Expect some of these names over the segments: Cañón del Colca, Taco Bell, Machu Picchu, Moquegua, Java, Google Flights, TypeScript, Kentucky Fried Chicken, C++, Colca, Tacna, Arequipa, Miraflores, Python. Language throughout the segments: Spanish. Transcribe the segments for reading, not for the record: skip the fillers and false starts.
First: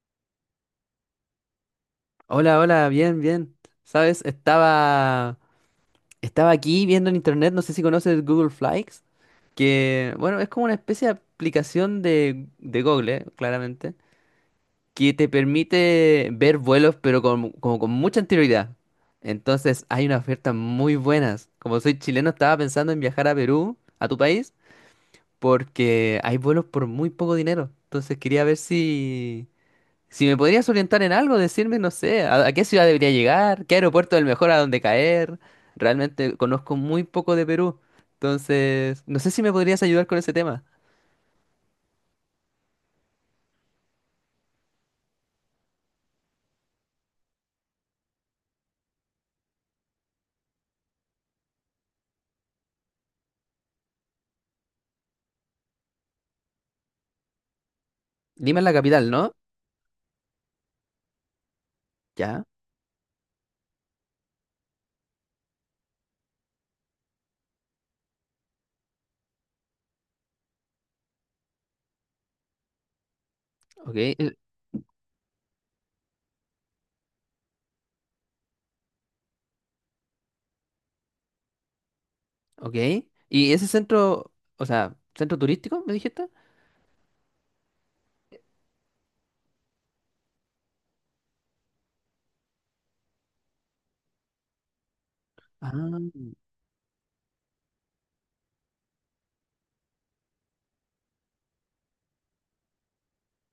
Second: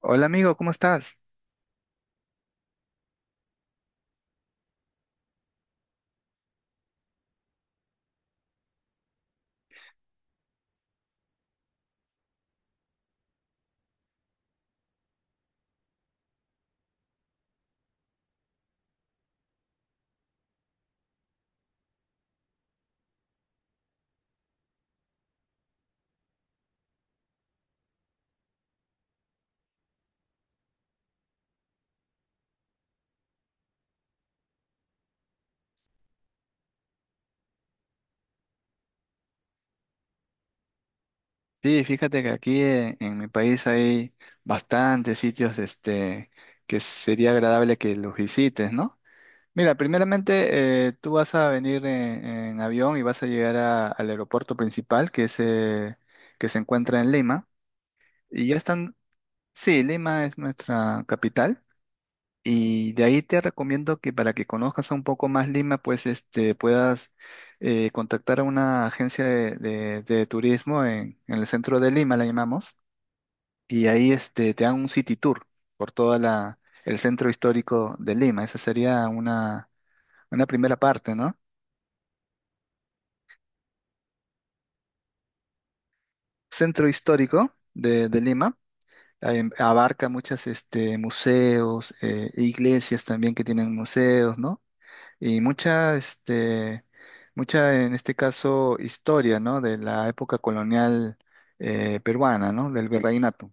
Hola amigo, ¿cómo estás? Hola, hola, bien, bien. ¿Sabes? Estaba aquí viendo en internet, no sé si conoces Google Flights, que, bueno, es como una especie de aplicación de Google, claramente, que te permite ver vuelos, pero con, como con mucha anterioridad. Entonces, hay unas ofertas muy buenas. Como soy chileno, estaba pensando en viajar a Perú, a tu país, porque hay vuelos por muy poco dinero. Entonces, quería ver si me podrías orientar en algo, decirme, no sé, a qué ciudad debería llegar, qué aeropuerto es el mejor a dónde caer. Realmente conozco muy poco de Perú. Entonces, no sé si me podrías ayudar con ese tema. Sí, fíjate que aquí mi país hay bastantes sitios que sería agradable que los visites, ¿no? Mira, primeramente tú vas a venir en avión y vas a llegar al aeropuerto principal que se encuentra en Lima. Y ya Lima es la están, capital, ¿no? sí, Lima es nuestra capital. Ya, Y de ahí te recomiendo que para que conozcas un poco más Lima, pues puedas contactar a una agencia de turismo en el centro de Lima, la llamamos, y ok, ahí te dan un city tour por el centro histórico de Lima. Esa sería una primera parte, ¿no? ok. ¿Y ese centro, o sea, centro turístico, me dijiste? Centro histórico de Lima abarca museos, iglesias también que tienen museos, ¿no? Y Ah. En este caso, historia, ¿no? De la época colonial peruana, ¿no? Del virreinato.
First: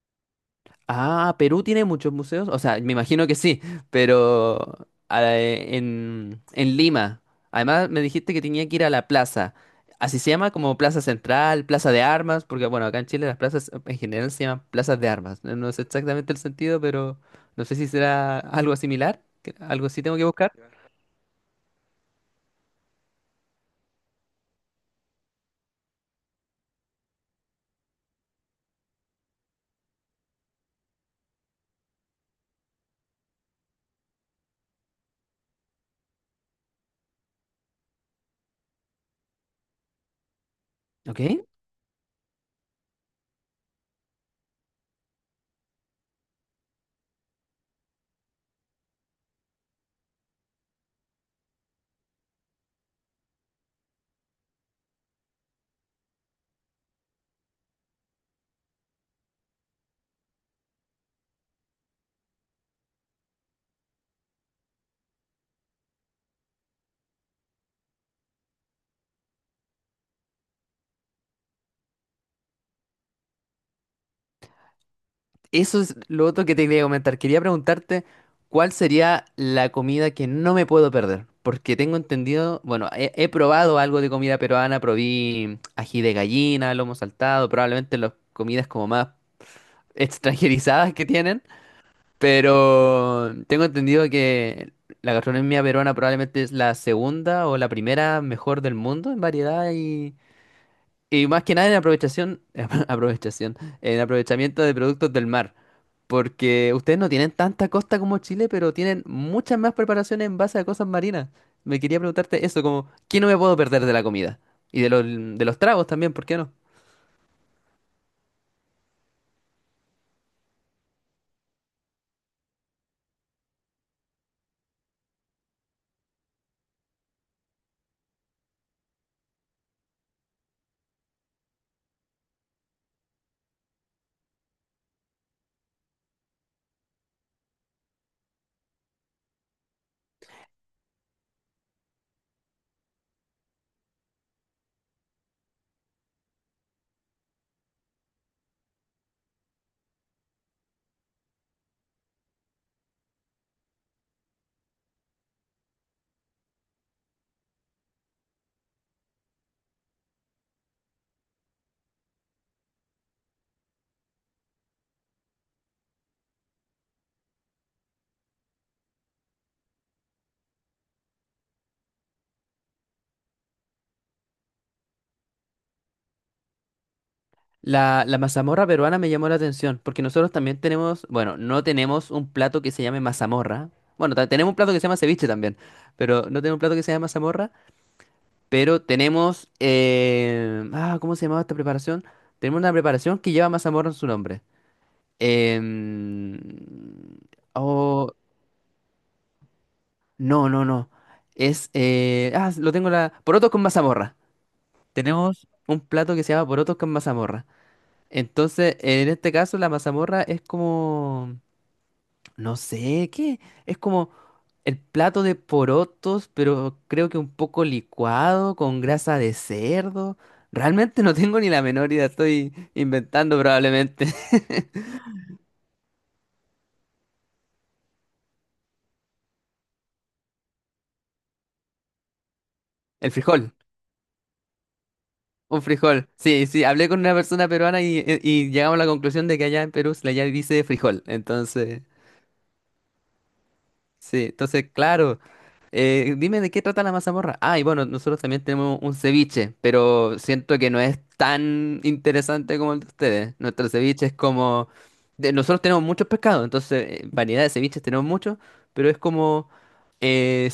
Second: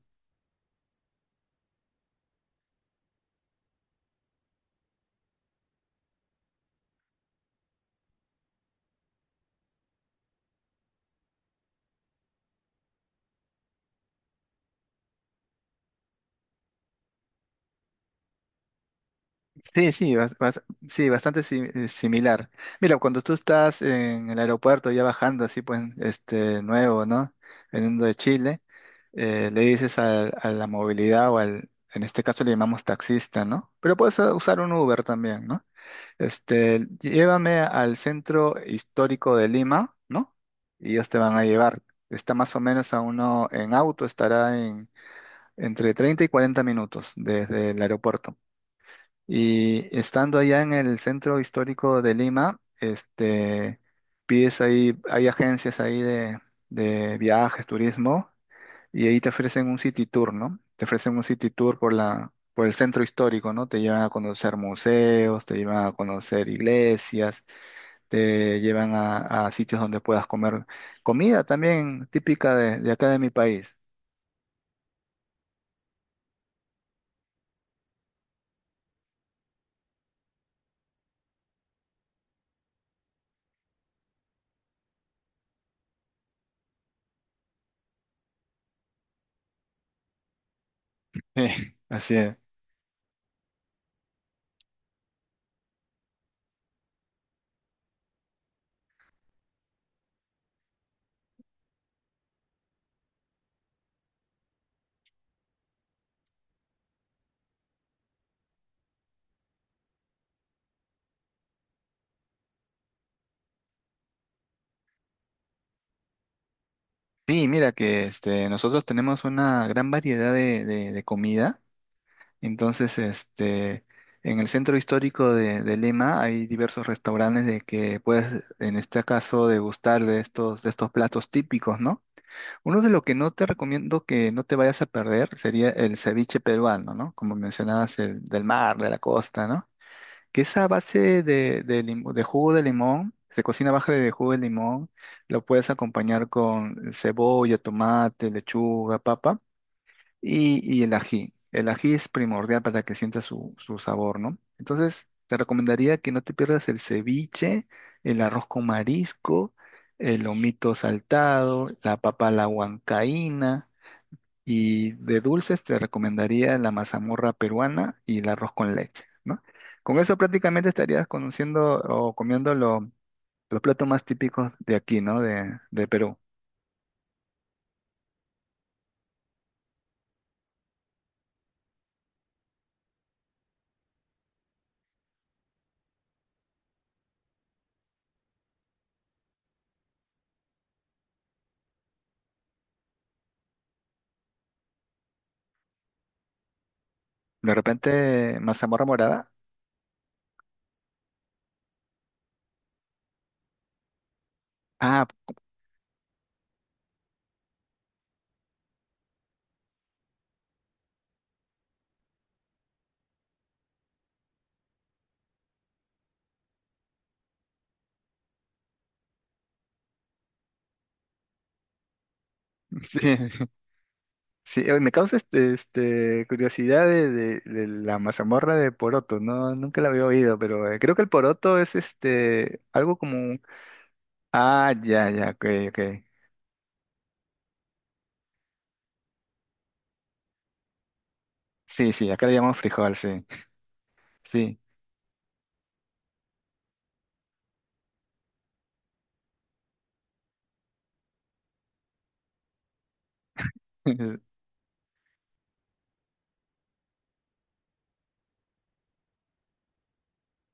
Ah, Perú tiene muchos museos. O sea, me imagino que sí, pero ah, en Lima. Además, me dijiste que tenía que ir a la plaza. Así se llama como Plaza Central, Plaza de Armas, porque bueno, acá en Chile las plazas en general se llaman plazas de armas. No sé exactamente el sentido, pero no sé si será algo similar. Algo Sí, así sí, tengo que bas- buscar. bas- sí, bastante similar. Mira, cuando tú estás en el aeropuerto ya bajando así, pues, nuevo, ¿no? Veniendo de Chile, le dices a la movilidad o al, en este caso le llamamos taxista, ¿no? Pero puedes usar un Uber también, ¿no? Llévame al centro histórico de Lima, ¿no? Y ellos te ¿Ok? van a llevar. Está más o menos a uno, en auto estará en entre 30 y 40 minutos desde el aeropuerto. Y estando allá en el centro histórico de Lima, pides ahí, hay agencias ahí de viajes, turismo, y ahí te ofrecen un city tour, ¿no? Te ofrecen un city tour por el centro histórico, ¿no? Te llevan a conocer museos, te llevan a conocer iglesias, te llevan a sitios donde puedas comer comida también típica de acá de mi país. Eso es lo otro que te quería comentar. Quería preguntarte cuál sería la comida que no me puedo perder. Porque tengo entendido, bueno, he probado algo de comida peruana, probé ají de gallina, lomo saltado, probablemente las comidas como más extranjerizadas que tienen. Sí, así es. Pero tengo entendido que la gastronomía peruana probablemente es la segunda o la primera mejor del mundo en variedad y más que nada en en aprovechamiento de productos del mar. Porque ustedes no tienen tanta costa como Chile, pero tienen muchas más preparaciones en base a cosas marinas. Me quería preguntarte eso, como, ¿qué no me puedo perder de la comida? Y de los tragos también, ¿por qué no? Sí, mira que nosotros tenemos una gran variedad de comida. Entonces, en el centro histórico de Lima hay diversos restaurantes de que puedes, en este caso, degustar de de estos platos típicos, ¿no? Uno de lo que no te recomiendo que no te vayas a perder sería el ceviche peruano, ¿no? Como mencionabas, el del mar, de la costa, ¿no? Que esa base de, de jugo de limón, se cocina baja de jugo de limón, lo puedes acompañar con cebolla, tomate, lechuga, papa y el ají. El ají es primordial para que sienta su sabor, ¿no? Entonces, te recomendaría que no te pierdas el ceviche, el arroz con marisco, el lomito saltado, la papa a la huancaína y de dulces te recomendaría la mazamorra peruana y el arroz con leche, ¿no? Con eso prácticamente estarías conociendo o los platos más típicos de aquí, ¿no? De Perú. La mazamorra peruana me llamó la atención, porque nosotros también tenemos, bueno, no tenemos un plato que se llame mazamorra. Bueno, tenemos un plato que se llama ceviche también, pero no tenemos un plato que se llame mazamorra, pero tenemos, ¿cómo se llamaba esta preparación? Tenemos una preparación que lleva mazamorra en su nombre. Em, De oh, repente, mazamorra morada. no, no, no. Es, lo tengo la... Porotos con mazamorra. Ah, Tenemos un plato que se llama porotos con mazamorra. Entonces, en este caso, la mazamorra es como... No sé, ¿qué? Es como el plato de porotos, pero creo que un poco licuado, con grasa de cerdo. Realmente no tengo ni la menor idea, estoy inventando sí, probablemente. sí, oye, me causa curiosidad de la mazamorra de poroto, ¿no? Nunca la había oído, pero creo que el poroto es algo El como... un- frijol. Ah, ya, ya, ok, Un ok. frijol. Sí, sí, hablé con una persona peruana y llegamos a la conclusión de que allá en Perú se le ya dice frijol. Entonces, Sí, sí, acá le llamamos frijol, sí, sí, sí. entonces, claro. Dime de qué trata la mazamorra. Ah, y bueno, nosotros también tenemos un ceviche, pero siento que no es tan interesante como el de ustedes. Nuestro ceviche es como... nosotros tenemos muchos pescados, entonces variedad de ceviches tenemos muchos, pero es como... eh,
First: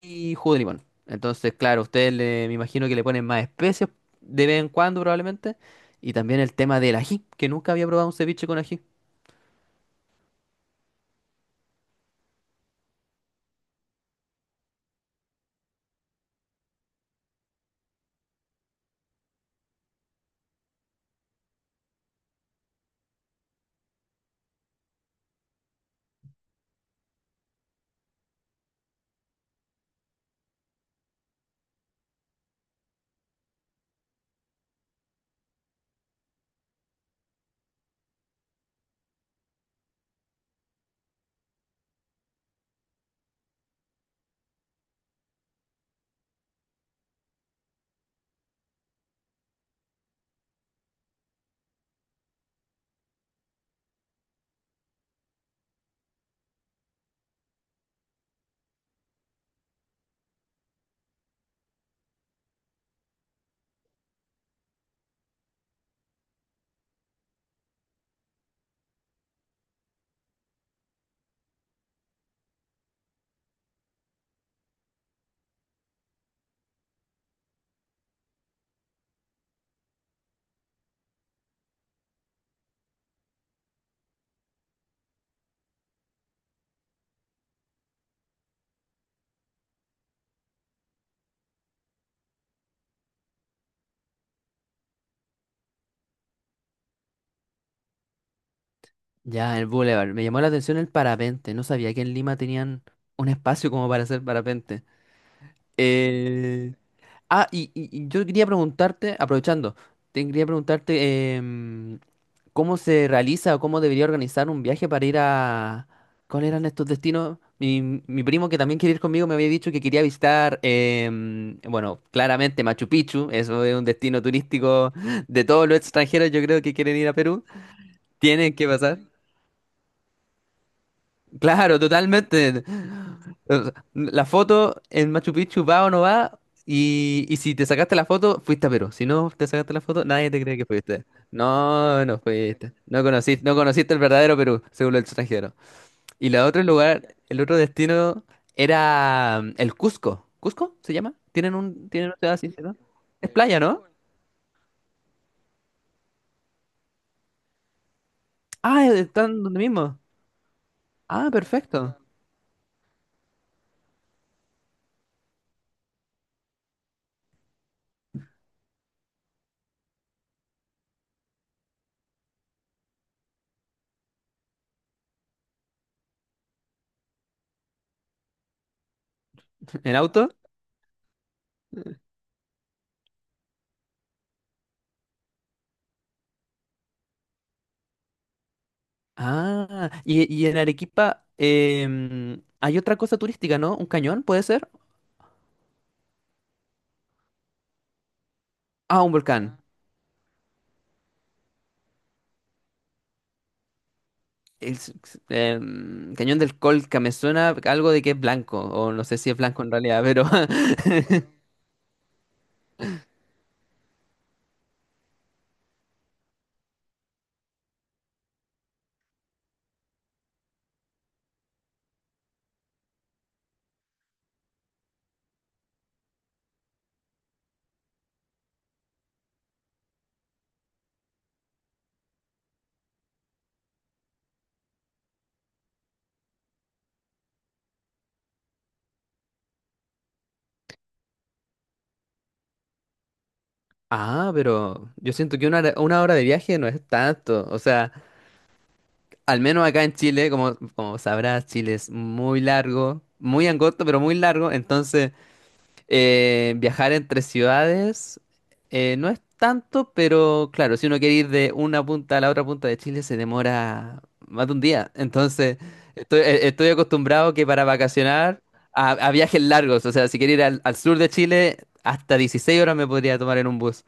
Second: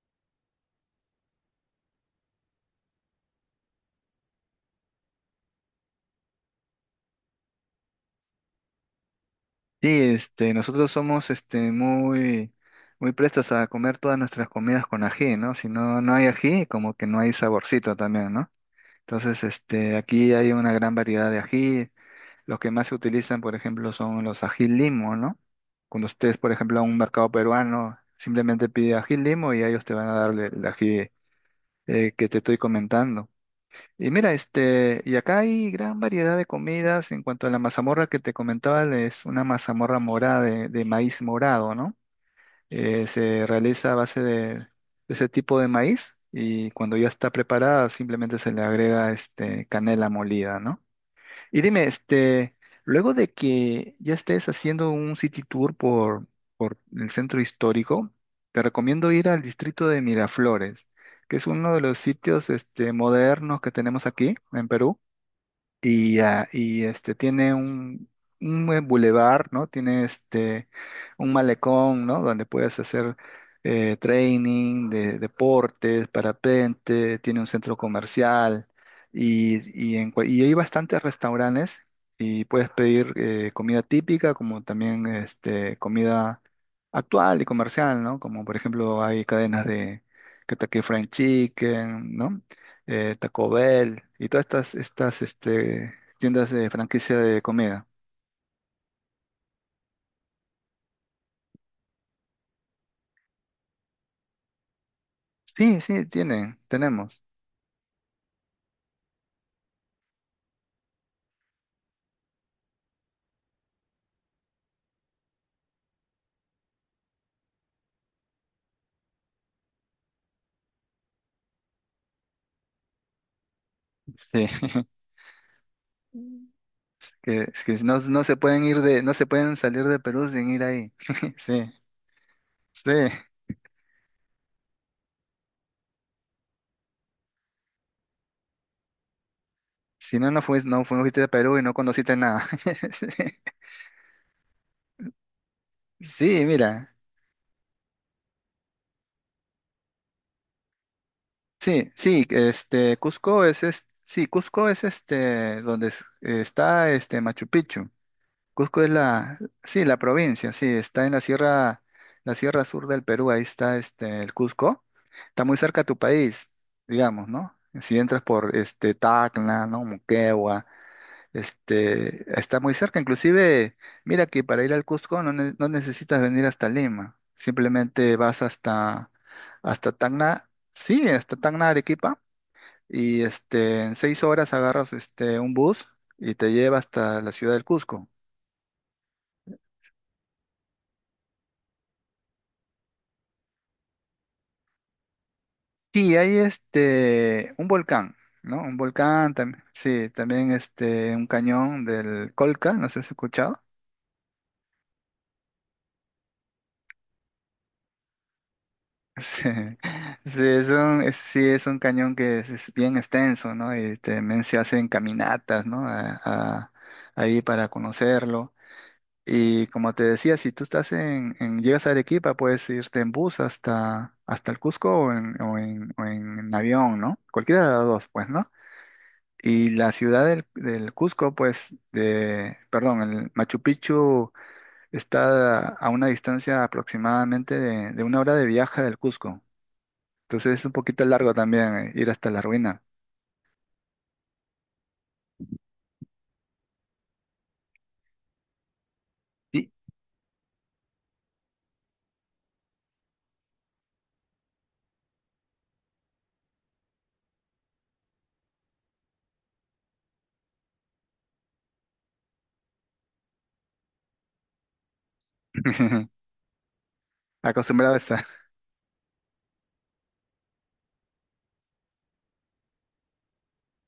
y jugo de limón. Entonces, claro, me imagino que le ponen más especies de vez en cuando probablemente. Y también el tema del ají, que nunca había probado un ceviche con ají. Sí, nosotros somos muy prestos a comer todas nuestras comidas con ají, ¿no? Si no, no hay ají, como que no hay saborcito también, ¿no? Entonces, aquí hay una gran variedad de ají. Los que más se utilizan, por ejemplo, son los ají limo, ¿no? Cuando ustedes, por ejemplo, a un mercado peruano, simplemente pide ají limo y ellos te van a dar el ají que te estoy comentando. Y mira, y acá hay gran variedad de comidas. En cuanto a la mazamorra que te comentaba, es una mazamorra morada de maíz morado, ¿no? Se realiza a base de ese tipo de maíz y cuando ya está preparada simplemente se le agrega canela molida, ¿no? Y dime, luego de que ya estés haciendo un city tour por el centro histórico, te recomiendo ir al distrito de Miraflores, que es uno de los sitios, modernos que tenemos aquí en Perú y, ah, y este tiene un buen bulevar, ¿no? Tiene este un malecón, ¿no? Donde puedes hacer training de deportes, parapente, tiene un centro comercial y hay bastantes restaurantes y puedes pedir comida típica como también comida actual y comercial, ¿no? Como por ejemplo hay cadenas de Kentucky Fried Chicken, ¿no? Taco Bell y todas estas tiendas de franquicia de comida. Ya, el boulevard. Me llamó la atención el parapente. No sabía que en Lima tenían un espacio como para hacer parapente. Sí, sí, tienen, Eh, tenemos. ah, y yo quería preguntarte, aprovechando, te quería preguntarte cómo se realiza o cómo debería organizar un viaje para ir a... ¿Cuáles eran estos destinos? Mi primo que también quiere ir conmigo me había dicho que quería visitar, bueno, claramente Machu Picchu, eso es un destino Sí. turístico de todos los extranjeros, yo creo que quieren ir a Que, Perú. es que no, no se Tienen pueden que ir pasar. de, no se pueden salir de Perú sin ir ahí. Sí, Claro, totalmente. sí. O sea, la foto en Machu Picchu va o no va, y si te sacaste la foto, fuiste a Perú. Si no te sacaste la foto, Si no, nadie te no cree que fuiste, no fuiste. fuiste a Perú y no No, conociste no nada. fuiste. No conociste, no conociste el verdadero Perú, según el extranjero. Y el Sí, otro mira. lugar, el otro destino era el Cusco. ¿Cusco se llama? ¿Tienen Sí, tienen una sí, ciudad así, ¿no? Es Cusco playa, ¿no? Sí, Cusco es donde está este Machu Picchu. Cusco Ah, es la, están donde sí, la mismo. provincia, sí, está en Ah, perfecto. la sierra sur del Perú, ahí está el Cusco. Está muy cerca a tu país, digamos, ¿no? Si entras por Tacna, ¿no? Moquegua, está muy cerca. Inclusive, mira que para ir al Cusco no necesitas venir hasta Lima, simplemente hasta ¿En auto? Tacna, Arequipa, y en 6 horas agarras un bus y te lleva hasta la ciudad del Cusco. Ah, y en Arequipa hay otra cosa turística, ¿no? ¿Un cañón puede ser? Sí, hay un volcán, ¿no? Un Ah, un volcán, volcán. también, sí, también un cañón del Colca, no sé si has escuchado. El, Cañón del Colca, me suena algo de que es blanco, o no sé si es Sí, blanco en realidad, pero... sí, es sí, es un cañón que es bien extenso, ¿no? Y también se hacen caminatas, ¿no? Ahí para conocerlo. Y como te decía, si tú estás llegas a Arequipa, puedes irte en bus hasta el Cusco o en avión, ¿no? Cualquiera de las dos, pues, ¿no? Y la ciudad del Cusco, pues, de, perdón, el Machu Picchu está a una distancia aproximadamente de 1 hora de viaje del Cusco. Entonces es un poquito largo también ir hasta la ruina. Ah, pero yo siento que una hora de viaje no es tanto. O sea, al Y menos acá en Chile, como, como sabrás, Chile es muy largo, muy angosto, pero muy largo. Entonces... viajar entre ciudades no es tanto, pero claro, si uno quiere ir de una punta a la otra punta de Chile se demora más de un día. Entonces, estoy acostumbrado que para acostumbrado a, vacacionar a viajes largos, o sea, si quiero ir al sur de Chile, hasta 16 horas me podría tomar en un bus.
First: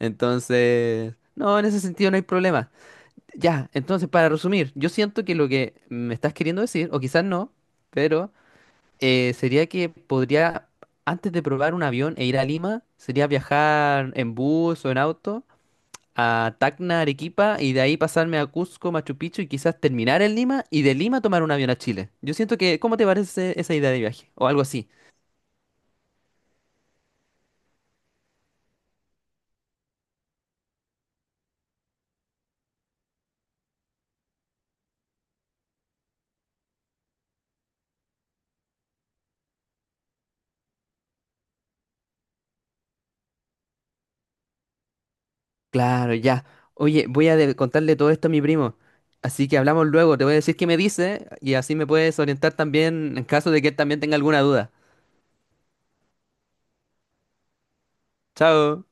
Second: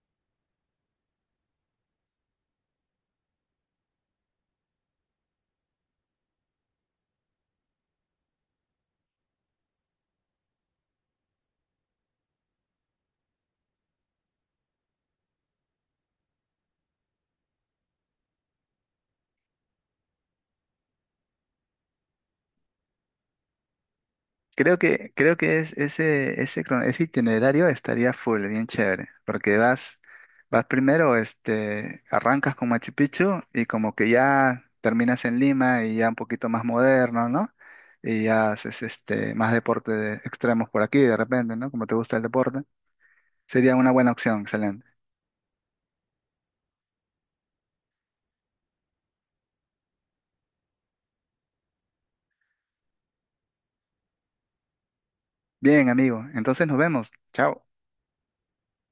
Entonces, no, en ese sentido no hay problema. Ya, entonces, para resumir, yo siento que lo que me estás queriendo decir, o quizás no, pero sería que podría, antes de probar un avión e ir a Lima, sería viajar en bus o en auto a Tacna, Arequipa, y de ahí pasarme a Cusco, Machu Picchu, y quizás terminar en Lima, y de Lima tomar un avión a Chile. Yo siento que, ¿cómo te parece esa idea de viaje? O algo así. Creo que es ese ese itinerario estaría full, bien chévere, porque vas primero, arrancas con Machu Picchu y como que ya terminas en Lima y ya un poquito más moderno, ¿no? Y ya haces más deporte de extremos por aquí de repente, ¿no? Como te gusta el deporte. Sería una buena opción, excelente. Claro, ya. Oye, voy a contarle todo esto a mi primo. Así que hablamos luego, te voy a decir qué me dice, y así me puedes orientar también en caso de que él también tenga alguna duda. Bien, amigo, entonces nos vemos. Chao. Chao.